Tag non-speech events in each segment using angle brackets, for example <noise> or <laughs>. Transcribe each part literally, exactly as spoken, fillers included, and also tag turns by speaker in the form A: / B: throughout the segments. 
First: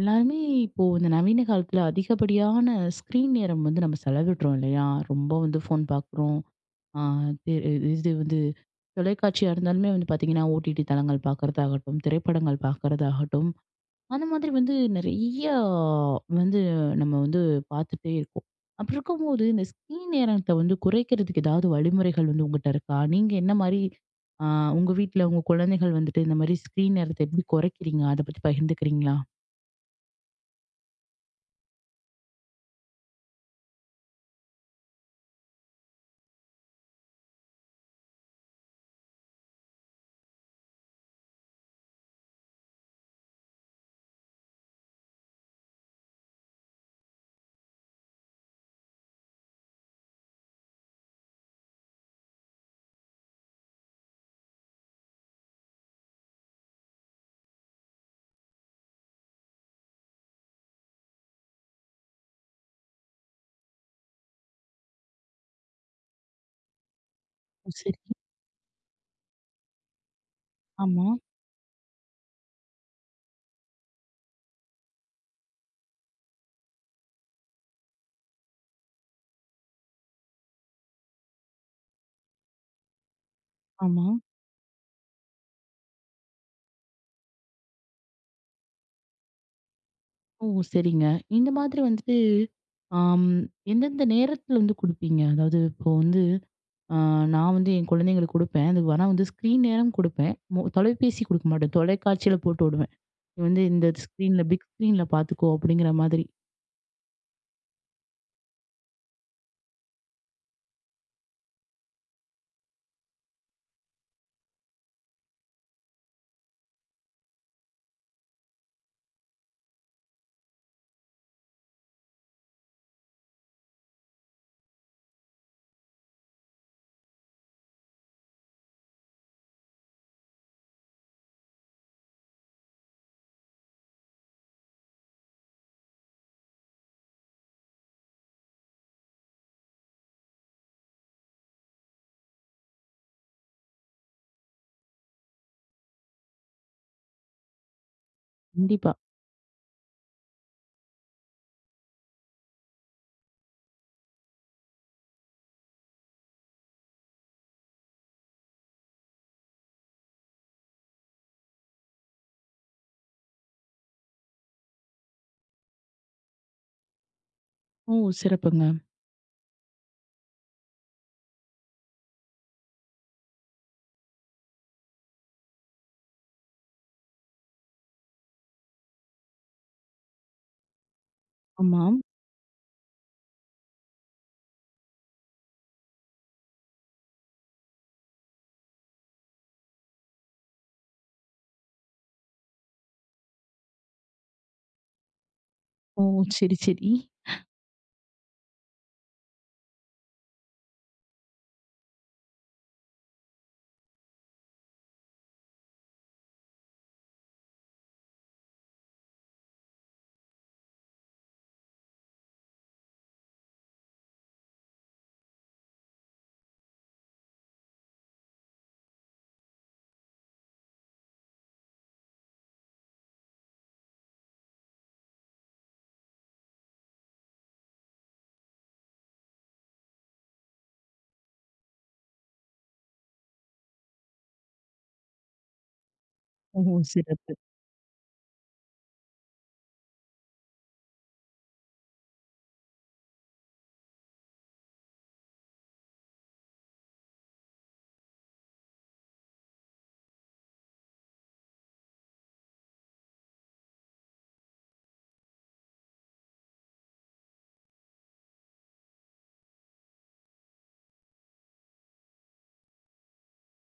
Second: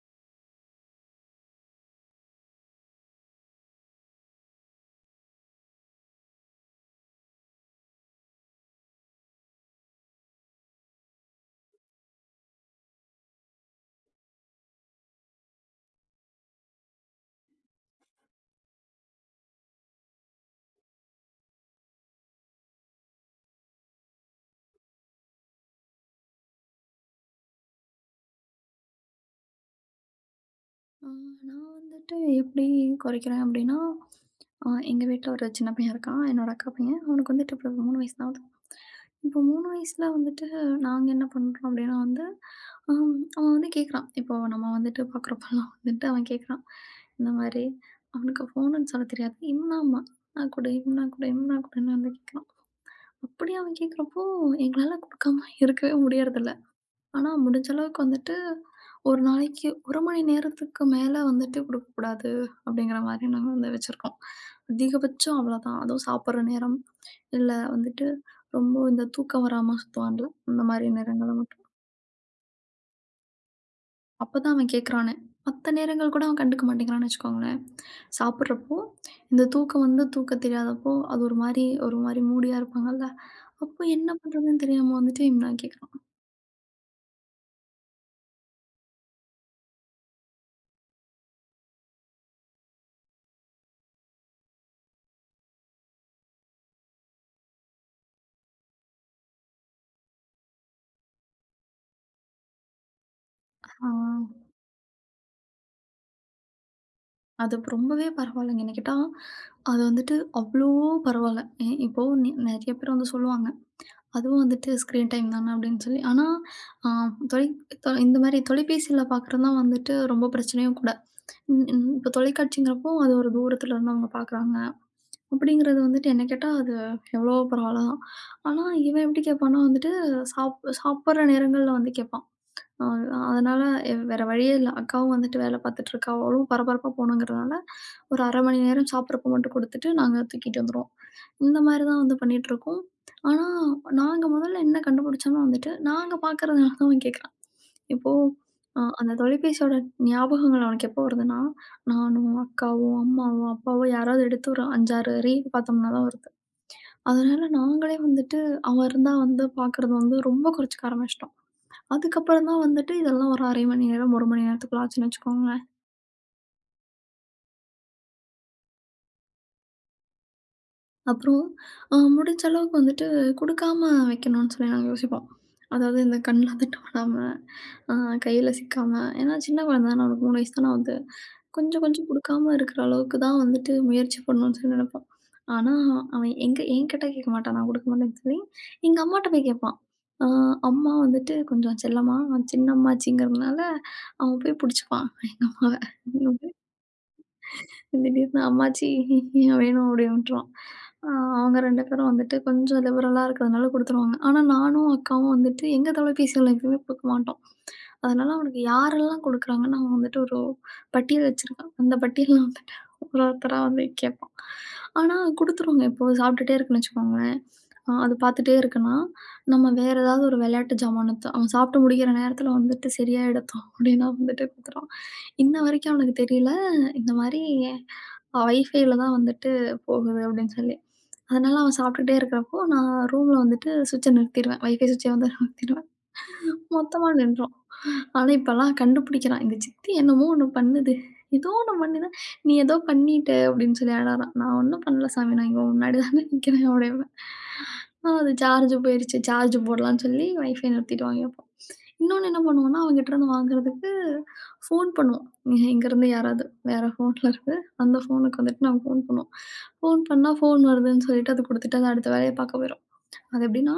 A: எல்லாருமே இப்போ இந்த நவீன காலத்துல அதிகப்படியான ஸ்கிரீன் நேரம் வந்து நம்ம செலவிடுறோம் இல்லையா? ரொம்ப வந்து ஃபோன் பாக்குறோம். ஆ இது இது வந்து தொலைக்காட்சியா இருந்தாலுமே வந்து பாத்தீங்கன்னா, ஓடிடி தளங்கள் பாக்குறதாகட்டும், திரைப்படங்கள் பாக்குறதாகட்டும், அந்த மாதிரி வந்து நெறைய வந்து நம்ம வந்து பாத்துட்டே இருக்கோம். அப்படி இருக்கும்போது, இந்த ஸ்கிரீன் நேரத்த வந்து குறைக்கிறதுக்கு ஏதாவது வழிமுறைகள் வந்து உங்கட்ட இருக்கா? நீங்க என்ன மாரி ஆ உங்க வீட்ல உங்க குழந்தைகள் வந்துட்டு இந்த மாரி ஸ்கிரீன் நேரத்த எப்படி குறைக்கிறீங்க? அத பத்தி பகிர்ந்துக்கிறீங்களா?
B: ஆ, நான் வந்துட்டு எப்படி குறைக்கிறேன் அப்படின்னா, அ எங்க வீட்ல ஒரு சின்ன பையன் இருக்கான். என்னோட அக்கா பையன். அவனுக்கு வந்துட்டு இப்போ மூணு வயசு தான் ஆகுது. இப்போ மூணு வயசுல வந்துட்டு நாங்க என்ன பண்றோம் அப்படின்னா வந்து, அம் அவன் வந்து கேட்குறான். இப்போ நம்ம வந்துட்டு பார்க்குறப்பலாம் வந்துட்டு அவன் கேட்குறான். இந்த மாதிரி அவனுக்கு ஃபோனுன்னு சொல்ல தெரியாது. "இம்னாம்மா, இம்னா குடு, இம்னா குடு, இம்னா குடுன்னு" வந்து கேட்குறான். அப்படி அவன் கேட்குறப்போ, எங்களால குடுக்காம இருக்கவே முடியறதில்ல. ஆனா முடிஞ்ச அளவுக்கு வந்துட்டு ஒரு நாளைக்கு ஒரு மணி நேரத்துக்கு மேல வந்துட்டு குடுக்கக்கூடாது, அப்படிங்கிற மாரி நாங்க வந்து வச்சிருக்கோம். அதிகபட்சம் அவ்வளோதான். அதுவும் சாப்பிடுற நேரம், இல்ல
A: ஓ! சரி.
B: வந்துட்டு ரொம்ப இந்த தூக்கம் வராம சுத்துவான்ல, அந்த மாரி
A: ஆமா,
B: நேரங்கள்ல மட்டும். அப்பதான் அவன் கேட்குறானே. மத்த நேரங்கள் கூட அவன் கண்டுக்க மாட்டேங்கிறான்னு வச்சுக்கோங்களேன். சாப்பிடுறப்போ, இந்த தூக்கம் வந்து தூக்கம் தெரியாதப்போ, அது ஒரு மாரி ஒரு மாரி மூடியா இருப்பாங்கல்ல, அப்போ
A: ஆமா.
B: என்ன பண்றதுன்னு தெரியாம வந்துட்டு இவன் கேட்குறான்.
A: ஓ! சரிங்க. இந்த மாதிரி வந்துட்டு, ஆம், எந்தெந்த நேரத்துல வந்து குடுப்பீங்க? அதாவது இப்போ வந்து, அ நான் வந்து என் குழந்தைங்களுக்கு குடுப்பேன். அது ஆனா வந்து ஸ்க்ரீன் நேரம் குடுப்பேன். மொ தொலைபேசி குடுக்க மாட்டேன். தொலைக்காட்சியில போட்டு விடுவேன். "நீ வந்து இந்த
B: ஆ.
A: ஸ்க்ரீன்ல, பிக் ஸ்க்ரீன்ல பாத்துக்கோ" அப்படிங்கிற மாதிரி.
B: அது அப்ப ரொம்பவே பரவாயில்லங்க. என்ன கேட்டா, அது வந்துட்டு அவ்ளோ பரவால்ல. எ இப்போ நி நெறைய பேர் வந்து சொல்லுவாங்க. அதுவும் வந்துட்டு ஸ்க்ரீன் டைம் தானே அப்படின்னு சொல்லி. ஆனா, அ தொலை தொ இந்த மாரி தொலைபேசியில பார்க்குறது தான் வந்துட்டு ரொம்ப பிரச்சனையும் கூட. ம் ம் இப்போ தொலைக்காட்சிங்கிறப்போ, அது ஒரு தூரத்துல இருந்து அவங்க பார்க்குறாங்க. அப்படிங்கிறது வந்துட்டு என்ன கேட்டா, அது எவ்வளவோ பரவால்ல தான். ஆனா, இவன் எப்படி கேட்பான்னா வந்துட்டு, சாப் சாப்பிடுற நேரங்கள்ல வந்து கேட்பான். அ அதனால எ- வேற வழியே இல்ல. அக்காவும் வந்துட்டு வேல பார்த்துட்டு இருக்கா. அவளும் பரபரப்பா போணுங்கிறதுனால, ஒரு அரை மணி நேரம் சாப்பிடுறப்ப மட்டும் குடுத்துட்டு, நாங்க தூக்கிட்டு வந்துருவோம். இந்த மாரி தான் வந்து பண்ணிட்டுருக்கோம். ஆனா, நாங்க முதல்ல என்ன கண்டுபிடிச்சோம்னா வந்துட்டு, நாங்க பார்க்கறதுனால தான் அவன் கேட்கறான். இப்போ அ
A: கண்டிப்பா.
B: அந்த தொலைபேசியோட ஞாபகங்கள் அவனுக்கு எப்போ வருதுன்னா, நானும், அக்காவும், அம்மாவும், அப்பாவும் யாராவது எடுத்து ஒரு அஞ்சு, ஆறு ரீல் பார்த்தோம்னா தான் வருது. அதனால நாங்களே வந்துட்டு அவன் இருந்தா வந்து பார்க்கறது வந்து ரொம்ப குறைச்சுக்க ஆரம்பிச்சுட்டோம். அதுக்கப்புறம் தான் வந்துட்டு இதெல்லாம் ஒரு அரை மணி நேரம், ஒரு மணி நேரத்துக்குள்ள ஆச்சுன்னு வச்சுக்கோங்களேன்.
A: ஓ! சிறப்புங்க.
B: அப்புறம் அ முடிஞ்ச அளவுக்கு வந்துட்டு குடுக்காம வைக்கணும்னு சொல்லி நாங்க யோசிப்போம். அதாவது இந்த கண்ல தட்ட விடாம, <laughs> அ கையில சிக்காம. ஏன்னா சின்ன குழந்த தான அவனுக்கு மூணு வயசு தானே ஆகுது. கொஞ்சம்
A: ஆமாம்.
B: கொஞ்சம் குடுக்காம இருக்கிற அளவுக்கு தான் வந்துட்டு முயற்சி பண்ணணும்னு சொல்லி நினைப்போம். ஆனா அவன் எங்க என்கிட்ட கேட்க மாட்டான். நான் குடுக்க மாட்டேன்னு சொல்லி, எங்க அம்மாட்ட போய் கேட்பான். அ அம்மா வந்துட்டு கொஞ்சம் செல்லமா, அவன் சின்ன அம்மாச்சிங்கிறதுனால அவன் போய் புடிச்சுப்பான் எங்க அம்மாவ.
A: ஓ! சரி, சரி.
B: திடீர்னு அம்மாச்சி வேணும் அப்படின்ட்டுருவான். அ அவங்க ரெண்டு பேரும் வந்துட்டு கொஞ்சம் லிபரலா இருக்கிறதுனால குடுத்துருவாங்க. ஆனா நானும், அக்காவும் வந்துட்டு எங்க தொலைபேசிகள்ல எப்பயுமே குடுக்க மாட்டோம். அதனால அவனுக்கு யாரெல்லாம் குடுக்குறாங்கன்னு அவன் வந்துட்டு ஒரு பட்டியல் வச்சிருக்கான். அந்த பட்டியல்ல வந்துட்டு ஒரு ஒருத்தரா வந்து கேட்பான். ஆனா குடுத்துருவாங்க. இப்போ சாப்பிட்டுட்டே இருக்குன்னு வச்சுக்கோங்களேன். அ அது பார்த்துட்டே இருக்குன்னா, நம்ம வேற ஏதாவது ஒரு விளையாட்டு ஜாமானத்த அவன் சாப்பிட்டு முடிக்கிற நேரத்துல வந்துட்டு சரியா எடுத்தோம் அப்படின்னா வந்துட்டு குடுத்துருவான். இன்ன வரைக்கும் அவனுக்கு தெரியல. இந்த மாரி வைஃபைல தான் வந்துட்டு போகுது அப்படின்னு சொல்லி. அதனால அவன் சாப்பிட்டுட்டே இருக்கிறப்போ, நான் ரூம்ல வந்துட்டு சுவிட்ச நிறுத்திருவேன். வைஃபை சுவிட்சை வந்து <laughs> நிறுத்திருவேன்.
A: ஓ!
B: மொத்தமா
A: சிறப்பு.
B: நின்றும். ஆனா இப்பலாம் கண்டுபிடிக்கிறான். எங்க சித்தி என்னமோ ஒண்ணு பண்ணுது. ஏதோ ஒண்ணு பண்ணிதான் நீ ஏதோ பண்ணிட்ட அப்படின்னு சொல்லி அழறான். நான் ஒண்ணும் பண்ணல சாமி. நான் இங்க முன்னாடி தானே நிக்கிறேன் அப்படிம்பேன். ஆனா அது சார்ஜ் போயிருச்சு. சார்ஜ் போடலாம்ன்னு சொல்லி வைஃபை நிறுத்திட்டு வாங்கிப்போம். இன்னொன்னு என்ன பண்ணுவோம்னா, அவங்ககிட்டருந்து வாங்குறதுக்கு ஃபோன் பண்ணுவோம். இ இங்கருந்து யாராவது வேற ஃபோன்ல இருந்து அந்த ஃபோனுக்கு வந்துட்டு நாங்க ஃபோன் பண்ணுவோம். ஃபோன் பண்ணா ஃபோன் வருதுன்னு சொல்லிட்டு அது குடுத்துட்டு அது அடுத்த வேலைய பார்க்க போயிரும். அது எப்படின்னா,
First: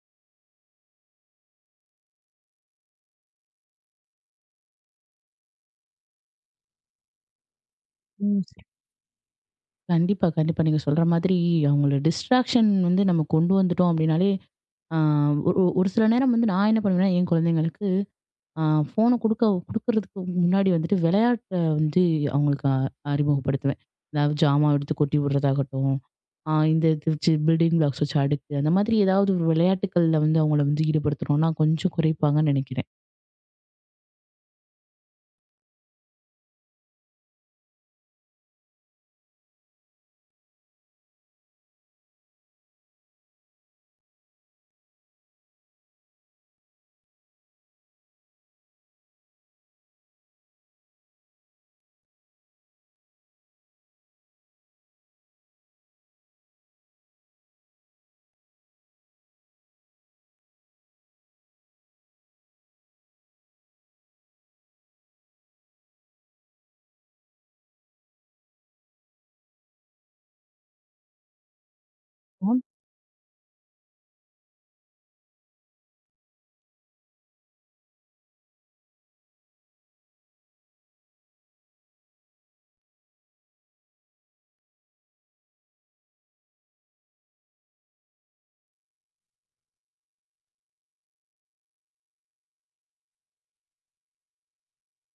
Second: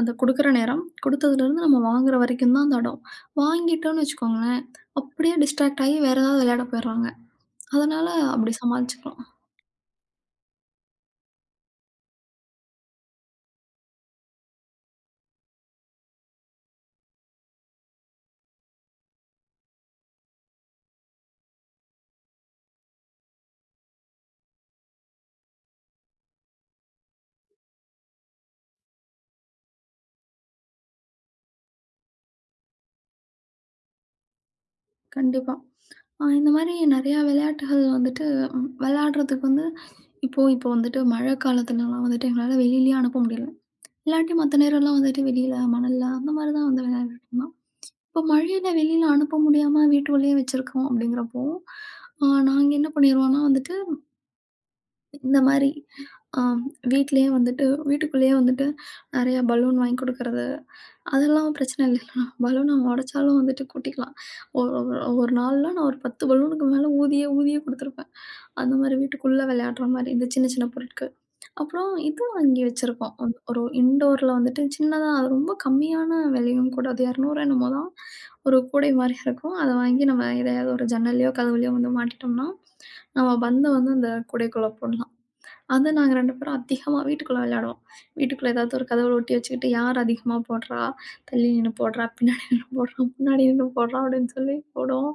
B: அந்த குடுக்குற நேரம், குடுத்ததுலேருந்து நம்ம வாங்குற வரைக்கும் தான் அந்த இடம். வாங்கிட்டோம்னு வச்சுக்கோங்களேன், அப்படியே டிஸ்ட்ராக்ட் ஆகி வேற ஏதாவது விளையாட போயிடுறாங்க. அதனால
A: ம்.
B: அப்படி சமாளிச்சுக்கலாம்.
A: கண்டிப்பா, கண்டிப்பா. நீங்க சொல்ற மாதிரி அவங்கள டிஸ்ட்ராக்ஷன் வந்து நம்ம கொண்டு வந்துட்டோம் அப்படின்னாலே, ஆ ஒரு ஒரு சில நேரம் வந்து நான் என்ன பண்ணுவேன்னா, என் குழந்தைங்களுக்கு ஆ ஃபோன குடுக்க குடுக்குறதுக்கு முன்னாடி வந்துட்டு விளையாட்ட வந்து அவங்களுக்கு அ அறிமுகப்படுத்துவேன். அதாவது ஜாமான் எடுத்து கொட்டி விடுறதாகட்டும், ஆ இந்த இது வச்சு பில்டிங் பிளாக்ஸ் வச்சு அடுக்கு, அந்த மாதிரி ஏதாவது ஒரு விளையாட்டுக்கள்ல வந்து அவங்கள வந்து ஈடுபடுத்துனோம்னா கொஞ்சம் குறைப்பாங்கன்னு நினைக்கிறேன்.
B: கண்டிப்பா. அ இந்த மாரி நெறையா விளையாட்டுகள் வந்துட்டு ம் விளையாடுறதுக்கு வந்து இப்போ இப்போ வந்துட்டு மழை காலத்துலலாம் வந்துட்டு எங்களால வெளிலயே அனுப்ப முடியல. இல்லாட்டி மத்த நேரம்லாம் வந்துட்டு வெளியில மணல்ல அந்த மாரி தான் வந்து விளையாண்டுட்டு இருந்தோம். இப்ப மழையில வெளியில அனுப்ப முடியாம வீட்டுக்குள்ளேயே வச்சிருக்கோம் அப்படிங்கிறப்போ, அ நாங்க என்ன பண்ணிருவோம்னா வந்துட்டு, இந்த மாரி அ வீட்லயே வந்துட்டு வீட்டுக்குள்ளேயே வந்துட்டு நெறைய பலூன் வாங்கி குடுக்கறது, அதெல்லாம் பிரச்சனை இல்ல. பலூன உடைச்சாலும் வந்துட்டு கொட்டிக்கலாம். ஒரு ஒரு ஒரு நாள்லாம் நான் ஒரு பத்து பலூனுக்கு மேல ஊதியே ஊதியே குடுத்துருப்பேன். அந்த மாரி வீட்டுக்குள்ள விளையாடுற மாரி இந்த சின்ன சின்ன பொருட்கள். அப்புறம் இதுவும் வாங்கி வச்சிருக்கோம். ஒ ஒரு இன்டோர்ல வந்துட்டு சின்னதா அது ரொம்ப கம்மியான விலையும் கூட. அது இருநூறு என்னமோ தான். ஒரு கூடை மாரி இருக்கும். அத வாங்கி நம்ம எதையாவது ஒரு ஜன்னல்லையோ, கதவுலையோ வந்து மாட்டிட்டோம்னா, நம்ம பந்த வந்து அந்த கூடைக்குள்ள போடலாம். அது நாங்க ரெண்டு பேரும் அதிகமா வீட்டுக்குள்ள விளையாடுவோம். வீட்டுக்குள்ள ஏதாவது ஒரு கதவுல ஒட்டி வச்சுக்கிட்டு, யார் அதிகமா போடுறா, தள்ளி நின்னு போடுறா, பின்னாடி நின்னு போடுறா, முன்னாடி நின்னு போடுறா அப்படின்னு சொல்லி போடுவோம்.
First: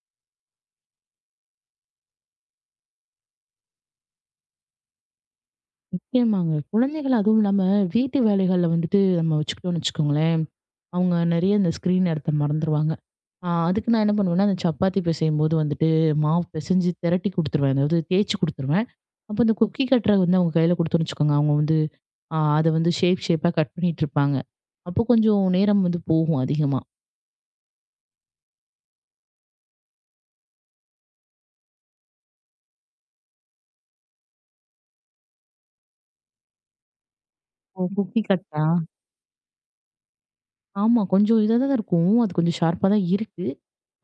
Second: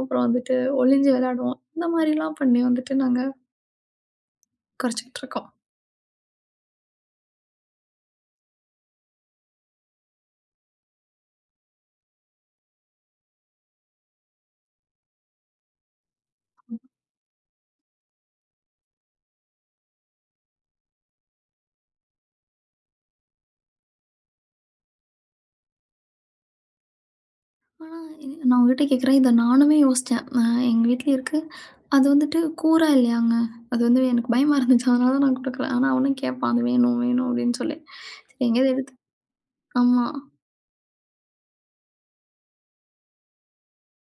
B: அப்புறம் வந்துட்டு ஒளிஞ்சு விளையாடுவோம். இந்த மாரிலாம் பண்ணி வந்துட்டு நாங்க குறைச்சுக்கிட்டு இருக்கோம்.
A: நிச்சயமாங்க. குழந்தைகள் அதுவும் இல்லாம வீட்டு வேலைகள்ல வந்துட்டு நம்ம வச்சுக்கிட்டோம்னு வச்சுக்கோங்களேன், அவங்க நெறைய இந்த ஸ்க்ரீன் நேரத்த மறந்துருவாங்க. ஆ அதுக்கு நான் என்ன பண்ணுவேன்னா, அந்த சப்பாத்தி பிசையும்போது வந்துட்டு மாவு பிசைஞ்சு திரட்டி குடுத்துருவேன். அதாவது தேய்ச்சு குடுத்துருவேன். அப்ப இந்த குக்கி கட்டர வந்து அவங்க கையில குடுத்தோம்னு வச்சுக்கோங்க, அவங்க வந்து அ அத வந்து ஷேப் ஷேப்பா கட் பண்ணிட்டு இருப்பாங்க. அப்போ கொஞ்சம் நேரம் வந்து போகும் அதிகமா.
B: ஆனா, இது நான் உங்ககிட்ட கேட்குறேன். இத நானுமே யோசிச்சேன். அ எங்க வீட்ல இருக்கு. அது வந்துட்டு கூரா இல்லையாங்க. அது வந்து எனக்கு பயமா இருந்துச்சு. அதனால தான் நான் குடுக்கல. ஆனா அவனும் கேட்பான். அது வேணும், வேணும் அப்படின்னு சொல்லி.
A: ஓ! குக்கி
B: சரி
A: கட்டா?
B: எங்கேயாவது எடுத்து ஆமா.
A: ஆமா. கொஞ்சம் இதா தான் இருக்கும். அது கொஞ்சம் ஷார்ப்பா தான் இருக்கு.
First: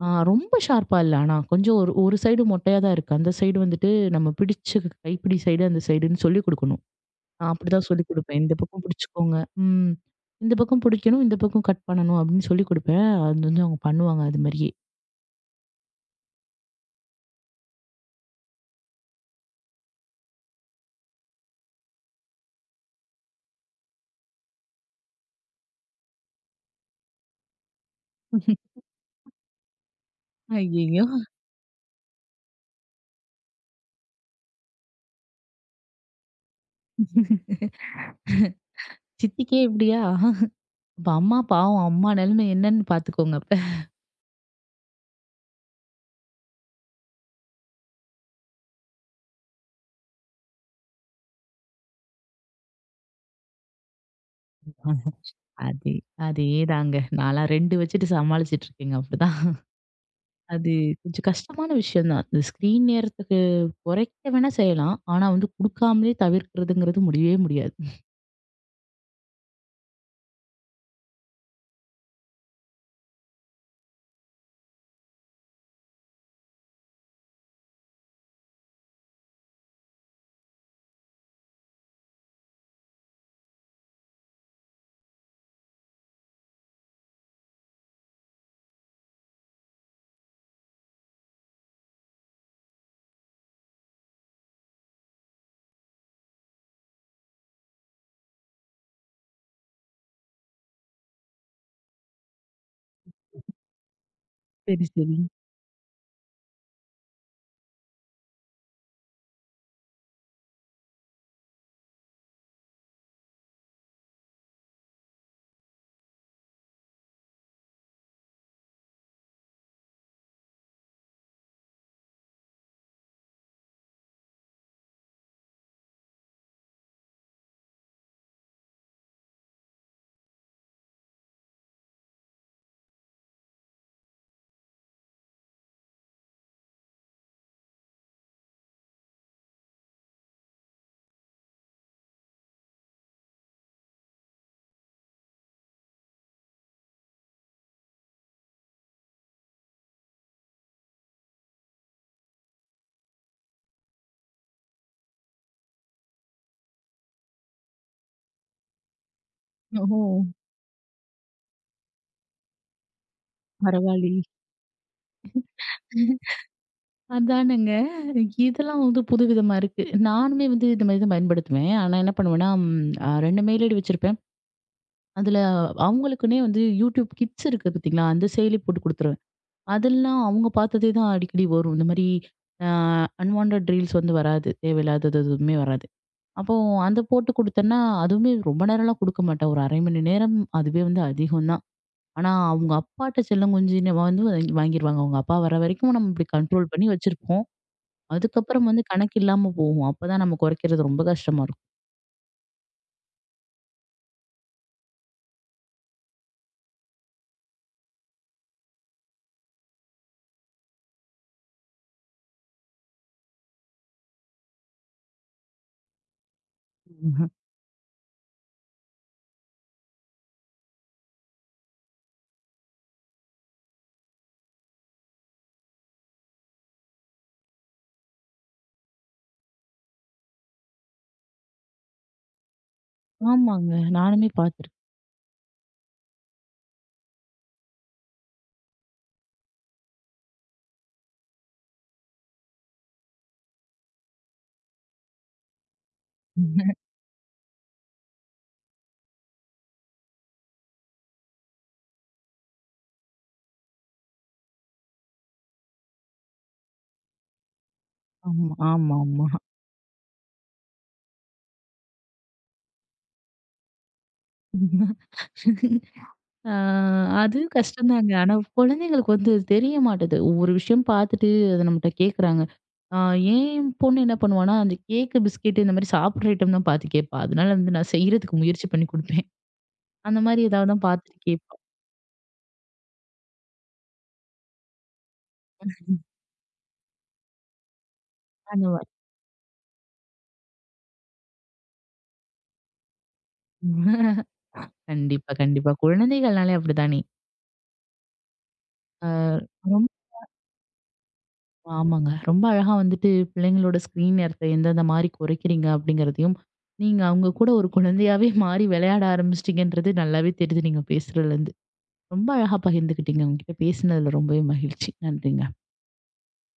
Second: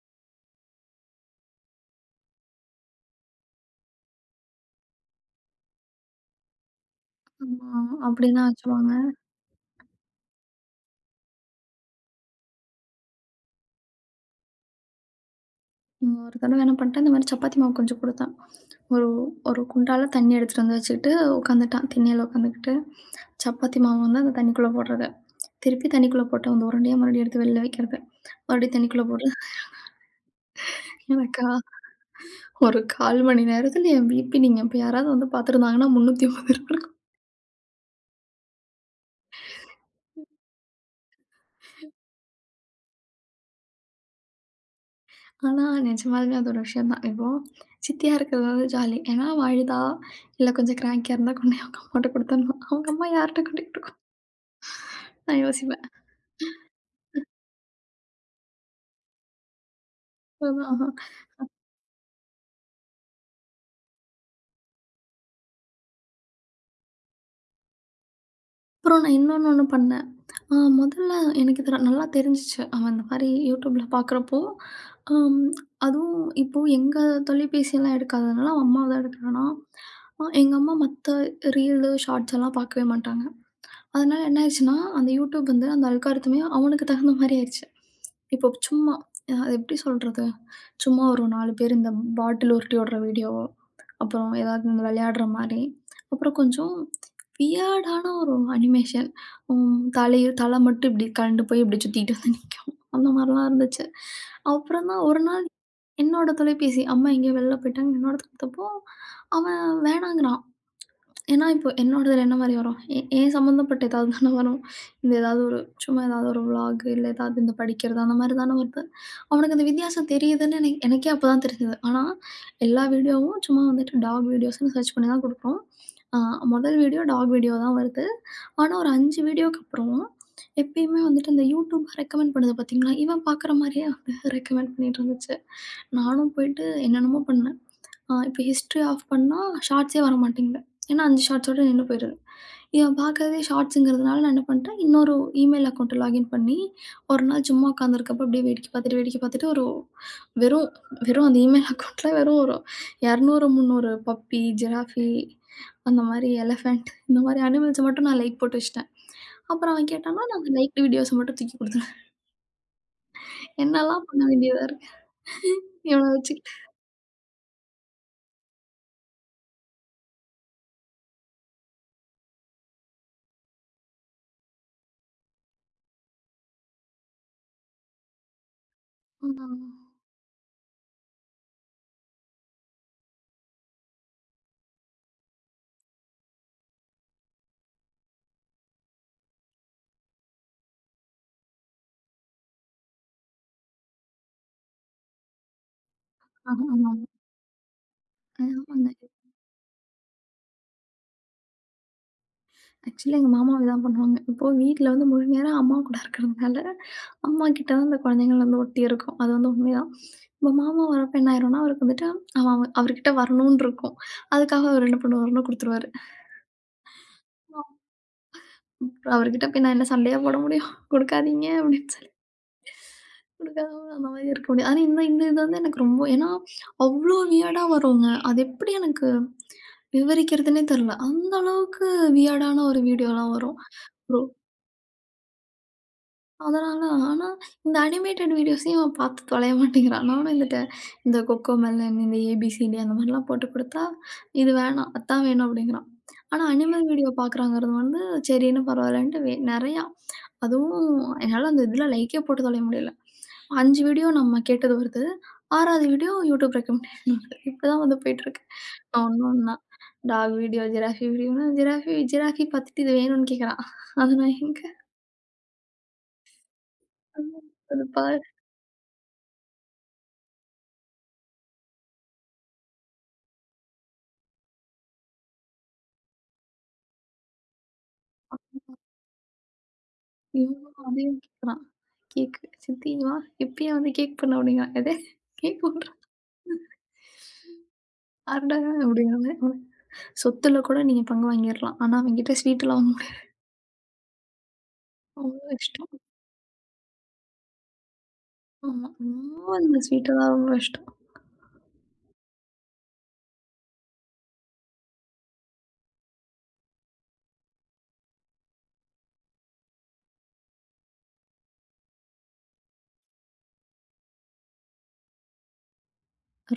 A: ஆ ரொம்ப ஷார்ப்பா இல்ல. ஆனா கொஞ்சம் ஒரு ஒரு சைடு மொட்டையா தான் இருக்கு. அந்த சைடு வந்துட்டு நம்ம பிடிச்ச கைப்பிடி சைடு அந்த சைடுன்னு சொல்லிக் குடுக்கணும். நான்
B: ஆமா.
A: அப்படிதான் சொல்லிக் குடுப்பேன்.
B: அப்படிதான்
A: இந்த பக்கம்
B: ஆச்சுவாங்க.
A: பிடிச்சுக்கோங்க. ம். இந்த பக்கம் பிடிக்கணும், இந்த பக்கம் கட் பண்ணணும் அப்படின்னு சொல்லிக் குடுப்பேன். அது வந்து அவங்க பண்ணுவாங்க அது மாரியே.
B: ஒரு தடவ என்ன பண்ணிட்டேன், இந்த மாரி சப்பாத்தி மாவு கொஞ்சம் குடுத்தான். ஒரு ஒரு குண்டான்ல தண்ணி எடுத்துட்டு வந்து வச்சுக்கிட்டு உட்காந்துட்டான். திண்ணையில உட்காந்துக்கிட்டு, சப்பாத்தி மாவு வந்து அந்த தண்ணிக்குள்ள போடுறது. திருப்பி தண்ணிக்குள்ள போட்டு அந்த உருண்டைய மறுபடியும் எடுத்து வெளில வைக்கிறது. மறுபடியும் தண்ணிக்குள்ள போடுறது.
A: ஐயய்யோ!
B: எனக்கா, ஒரு கால் மணி நேரத்துல என் பிபி நீங்க இப்ப யாராவது வந்து பார்த்துருந்தாங்கன்னா முந்நூத்தி ஐம்பது இருந்திருக்கும்.
A: சித்திக்கே இப்படியா? அப்ப அம்மா பாவம் அம்மா நிலைமை என்னன்னு பார்த்துக்கோங்க அப்ப.
B: ஆனா நிஜமாலுமே அது ஒரு விஷயம் தான். இப்போ சித்தியா இருக்கிறது வந்து ஜாலி. ஏன்னா, அழுதா, இல்ல கொஞ்சம் கிராங்கியா இருந்தா கொண்டு போய் அவங்க அம்மாட்ட குடுத்துடணும். அவங்க அம்மா யார்ட்ட கொண்டு போய் குடுக்கும்?
A: <laughs> ஆஹ.
B: நான் யோசிப்பேன்.
A: அதே அதேதாங்க. நான்லாம் ரெண்டு வச்சுட்டு சமாளிச்சுட்டு இருக்கேங்க. அப்படிதான்.
B: அதான்
A: அது
B: அஹ.
A: கொஞ்சம் கஷ்டமான விஷயம் தான். இந்த ஸ்க்ரீன் நேரத்துக்கு குறைக்க வேணா செய்யலாம். ஆனா வந்து குடுக்காமலே தவிர்க்கிறதுங்கிறது முடியவே முடியாது.
B: அப்புறம் நான் இன்னொன்னு ஒண்ணு பண்ணேன். அ முதல்ல எனக்கு இது நல்லா தெரிஞ்சுச்சு. அவன் இந்த மாரி YouTubeல பார்க்குறப்போ, அம் அதுவும் இப்போ எங்க தொலைபேசியெல்லாம் எடுக்காததுனால, அவன் அம்மாவ தான் எடுக்கிறானா. அ எங்க அம்மா மத்த ரீலு, ஷார்ட்ஸ் எல்லாம் பார்க்கவே மாட்டாங்க. அதனால என்ன ஆயிருச்சுன்னா, அந்த யூடியூப் வந்து அந்த அல்காரிதமே அவனுக்கு தகுந்த மாரி ஆயிருச்சு. இப்போ சும்மா அ அது எப்படி சொல்றது? சும்மா ஒரு நாலு பேர் இந்த பாட்டில் உருட்டி ஓடுற வீடியோ, அப்புறம் ஏதாவது இந்த விளையாடுற மாரி, அப்புறம் கொஞ்சம் வியர்டான ஒரு அனிமேஷன். ம் தலைய தலை மட்டும் இப்படி கழண்டு போய் இப்படி சுத்திட்டு வந்து நிக்கும். அந்த மாரிலாம் இருந்துச்சு.
A: சரி,
B: அப்புறம் தான்
A: சரி.
B: ஒரு நாள் என்னோட தொலைபேசி, அம்மா எங்கேயோ வெளில போயிட்டாங்க. என்னோடது குடுத்தப்போ, அவன் வேணாங்கிறான். ஏன்னா, இப்போ என்னோடதுல என்ன மாரி வரும்? எ என் சம்மந்தப்பட்ட ஏதாவது தானே வரும். இந்த ஏதாவது ஒரு சும்மா ஏதாவது ஒரு விளாக் இல்ல ஏதாவது இந்த படிக்கிறது அந்த மாரி தானே வருது. அவனுக்கு அந்த வித்தியாசம் தெரியுதுன்னு எனக் எனக்கே அப்ப தான் தெரிஞ்சது. ஆனா, எல்லா வீடியோவும் சும்மா வந்துட்டு டாக் வீடியோஸ்ன்னு சர்ச் பண்ணி தான் குடுக்குறோம். ஆ முதல் வீடியோ டாக் வீடியோ தான் வருது. ஆனா, ஒரு அஞ்சு வீடியோக்கு அப்புறம் எப்பயுமே வந்துட்டு இந்த யூடியூப் ரெக்கமெண்ட் பண்ணுது பார்த்தீங்களா? இவன் பார்க்குற மாரியே வந்து ரெக்கமெண்ட் பண்ணிட்டு இருந்துச்சு. நானும் போயிட்டு என்னென்னமோ பண்ணேன். ஆ இப்போ ஹிஸ்ட்ரி ஆஃப் பண்ணா ஷார்ட்ஸே வரமாட்டேங்குது. ஏன்னா அஞ்சு ஷார்ட்ஸோட நின்னு போயிடுது. இத பார்க்கவே ஷார்ட்ஸுங்கிறதுனால நான் என்ன பண்ட்டேன், இன்னொரு இமெயில் அக்கவுண்ட்ட லாகின் பண்ணி, ஒரு நாள் சும்மா உட்காந்துருக்கப்ப அப்படியே வேடிக்கை பார்த்துட்டு, வேடிக்கை பார்த்துட்டு ஒரு வெறும் வெறும் அந்த இமெயில் அக்கவுண்ட்ல வெறும் ஒரு இருநூறு, முந்நூறு பப்பி, ஜிராஃபி அந்த மாரி எலஃபண்ட் இந்த மாரி அனிமல்ஸ மட்டும் நான் லைக் போட்டு வச்சுட்டேன். அப்புறம் அவன்
A: ஓஹோ!
B: கேட்டான்னா, நான் அந்த லைக்டு வீடியோஸ மட்டும் தூக்கி குடுத்துட்டேன். என்னல்லாம் பண்ண
A: பரவாயில்லயே!
B: வேண்டியதா இருக்கு. இவன வச்சுக்கிட்டு.
A: அதானங்க. இதெல்லாம் வந்து புதுவிதமா இருக்கு. நானுமே வந்து இந்த மாரி தான் பயன்படுத்துவேன். ஆனா என்ன பண்ணுவேன்னா, ம் அ ரெண்டு மெயில் ஐடி வச்சிருப்பேன். அதுல அவங்களுக்குன்னே வந்து YouTube கிட்ஸ் இருக்கு பார்த்தீங்களா? அந்த செயலி போட்டு குடுத்துருவேன்.
B: ம்.
A: அதெல்லாம் அவங்க பார்த்ததே தான் அடிக்கடி வரும். இந்த மாரி அ அன்வான்டட் ரீல்ஸ் வந்து வராது. தேவையில்லாதது எதுவுமே வராது. அப்போ அந்த போட்டு குடுத்தேன்னா, அதுவுமே ரொம்ப நேரம்லாம் குடுக்க மாட்டேன். ஒரு அரை மணி நேரம் அதுவே வந்து அதிகம் தான். ஆனா, அவங்க அப்பாட்ட செல்லம் கொஞ்சமா வந்து வாங்கி வாங்கிருவாங்க. அவங்க அப்பா வர வரைக்கும் நம்ம இப்படி
B: ஆமா,
A: கண்ட்ரோல் பண்ணி
B: ஆமா.
A: வச்சிருப்போம். அதுக்கப்புறம் வந்து
B: ஆமாங்க.
A: கணக்கு இல்லாம போகும். அப்பதான் நம்ம குறைக்கிறது ரொம்ப கஷ்டமா இருக்கும்.
B: ஆக்சுவலி எங்க மாமா இதான் பண்ணுவாங்க. இப்போ வீட்ல வந்து முழு நேரம் அம்மா கூட இருக்கிறதுனால, அம்மா கிட்ட தான் இந்த குழந்தைகள் வந்து ஒட்டி இருக்கும். அது வந்து உண்மைதான். இப்போ மாமா வரப்ப என்ன ஆயிரும்னா, அவருக்கு வந்துட்டு அவன் அவ அவர்கிட்ட வரணும்னு இருக்கும். அதுக்காக அவர் என்ன பண்ணுவாருன்னா குடுத்துருவாரு. அவர்கிட்ட போய் நான் என்ன சண்டையா போட முடியும்? குடுக்காதீங்க அப்படின்னு சொல்லி. குடுக்காம அந்த மாதிரி இருக்க முடியாது. ஆனா இந்த இந்த இது வந்து எனக்கு ரொம்ப ஏன்னா, அவ்ளோ வியர்டா வருங்க. அது எப்படி எனக்கு விவரிக்கிறதுன்னே தெரியல. அந்த அளவுக்கு வியர்டான ஒரு வீடியோலாம் வரும்.
A: ஆமாங்க. நானுமே பார்த்துருக்கேன்.
B: அதனால ஆனா, இந்த அனிமேட்டட் வீடியோஸையும் அவன் பார்த்து தொலைய மாட்டேங்கிறான். நானும் இந்த ட- இந்த கொக்கோ மெலன், இந்த ஏபிசிடி அந்த மாரிலாம் போட்டு குடுத்தா, இது வேணாம், அதான் வேணும் அப்படிங்கிறான். ஆனா அனிமல் வீடியோ பார்க்குறாங்கிறது வந்து சரின்னு பரவாயில்லன்ட்டு வே நெறையா. அதுவும் என்னால அந்த இதில லைக்கே போட்டு தொலைய முடியல. அஞ்சு வீடியோ நம்ம கேட்டது வருது. ஆறாவது வீடியோ யூடியூப் ரெக்கமெண்டேஷன் வருது. இப்படிதான் வந்து போயிட்டுருக்கு.
A: ஆமா,
B: ஒண்ணு
A: ஆமாமா.
B: ஒண்ணா. டாக் வீடியோ, ஜிராஃபி வீடியோன்னு ஜிராஃபி ஜிராஃபி பார்த்துட்டு இது வேணும்னு கேட்குறான். அது நான் எங்க
A: ஆ அது
B: அது பா
A: கஷ்டம்தாங்க. ஆனா குழந்தைங்களுக்கு வந்து அது தெரிய மாட்டுது. ஒவ்வொரு விஷயம் பார்த்துட்டு அத நம்மட்ட கேட்குறாங்க. ஆ என் பொண்ணு என்ன பண்ணுவான்னா, அந்த கேக்கு, பிஸ்கெட் இந்த மாரி சாப்பிடுற ஐட்டம் தான் பார்த்து கேட்பா. அதனால வந்து நான் செய்றதுக்கு முயற்சி பண்ணி குடுப்பேன். அந்த மாரி ஏதாவது
B: இவனும்
A: தான்
B: அதையும்
A: பார்த்துட்டு கேட்பா.
B: கேட்குறான். கேக் சித்தி வா, இப்பயே வந்து கேக் பண்ணு அப்படிங்கிறான். எது? கேக் பண்றா? அடடா!
A: அந்த மாரி.
B: அப்படிங்கிற மாரி சொத்துல கூட நீங்க பங்கு வாங்கிரலாம். ஆனா அவன்கிட்ட ஸ்வீட்லாம் வாங்க முடியாது.
A: <laughs> கண்டிப்பா,
B: அவ்ளோ
A: கண்டிப்பா.
B: இஷ்டம்.
A: குழந்தைகள்னாலே அப்படித்தானே.
B: ஆமா.
A: ஆ
B: ரொம்ப அந்த
A: ரொம்
B: ஸ்வீட்டெல்லாம் ரொம்ப இஷ்டம்.
A: ஆமாங்க. ரொம்ப அழகா வந்துட்டு பிள்ளைங்களோட ஸ்க்ரீன் நேரத்த எந்தெந்த மாரி குறைக்கிறீங்க அப்படிங்கிறதையும், நீங்க அவங்க கூட ஒரு குழந்தையாவே மாறி விளையாட ஆரம்பிச்சிட்டீங்கன்றது நல்லாவே தெரியுது நீங்க பேசுறதுலருந்து. ரொம்ப அழகா பகிர்ந்துக்கிட்டீங்க. உங்ககிட்ட பேசினதுல ரொம்பவே மகிழ்ச்சி. நன்றிங்க.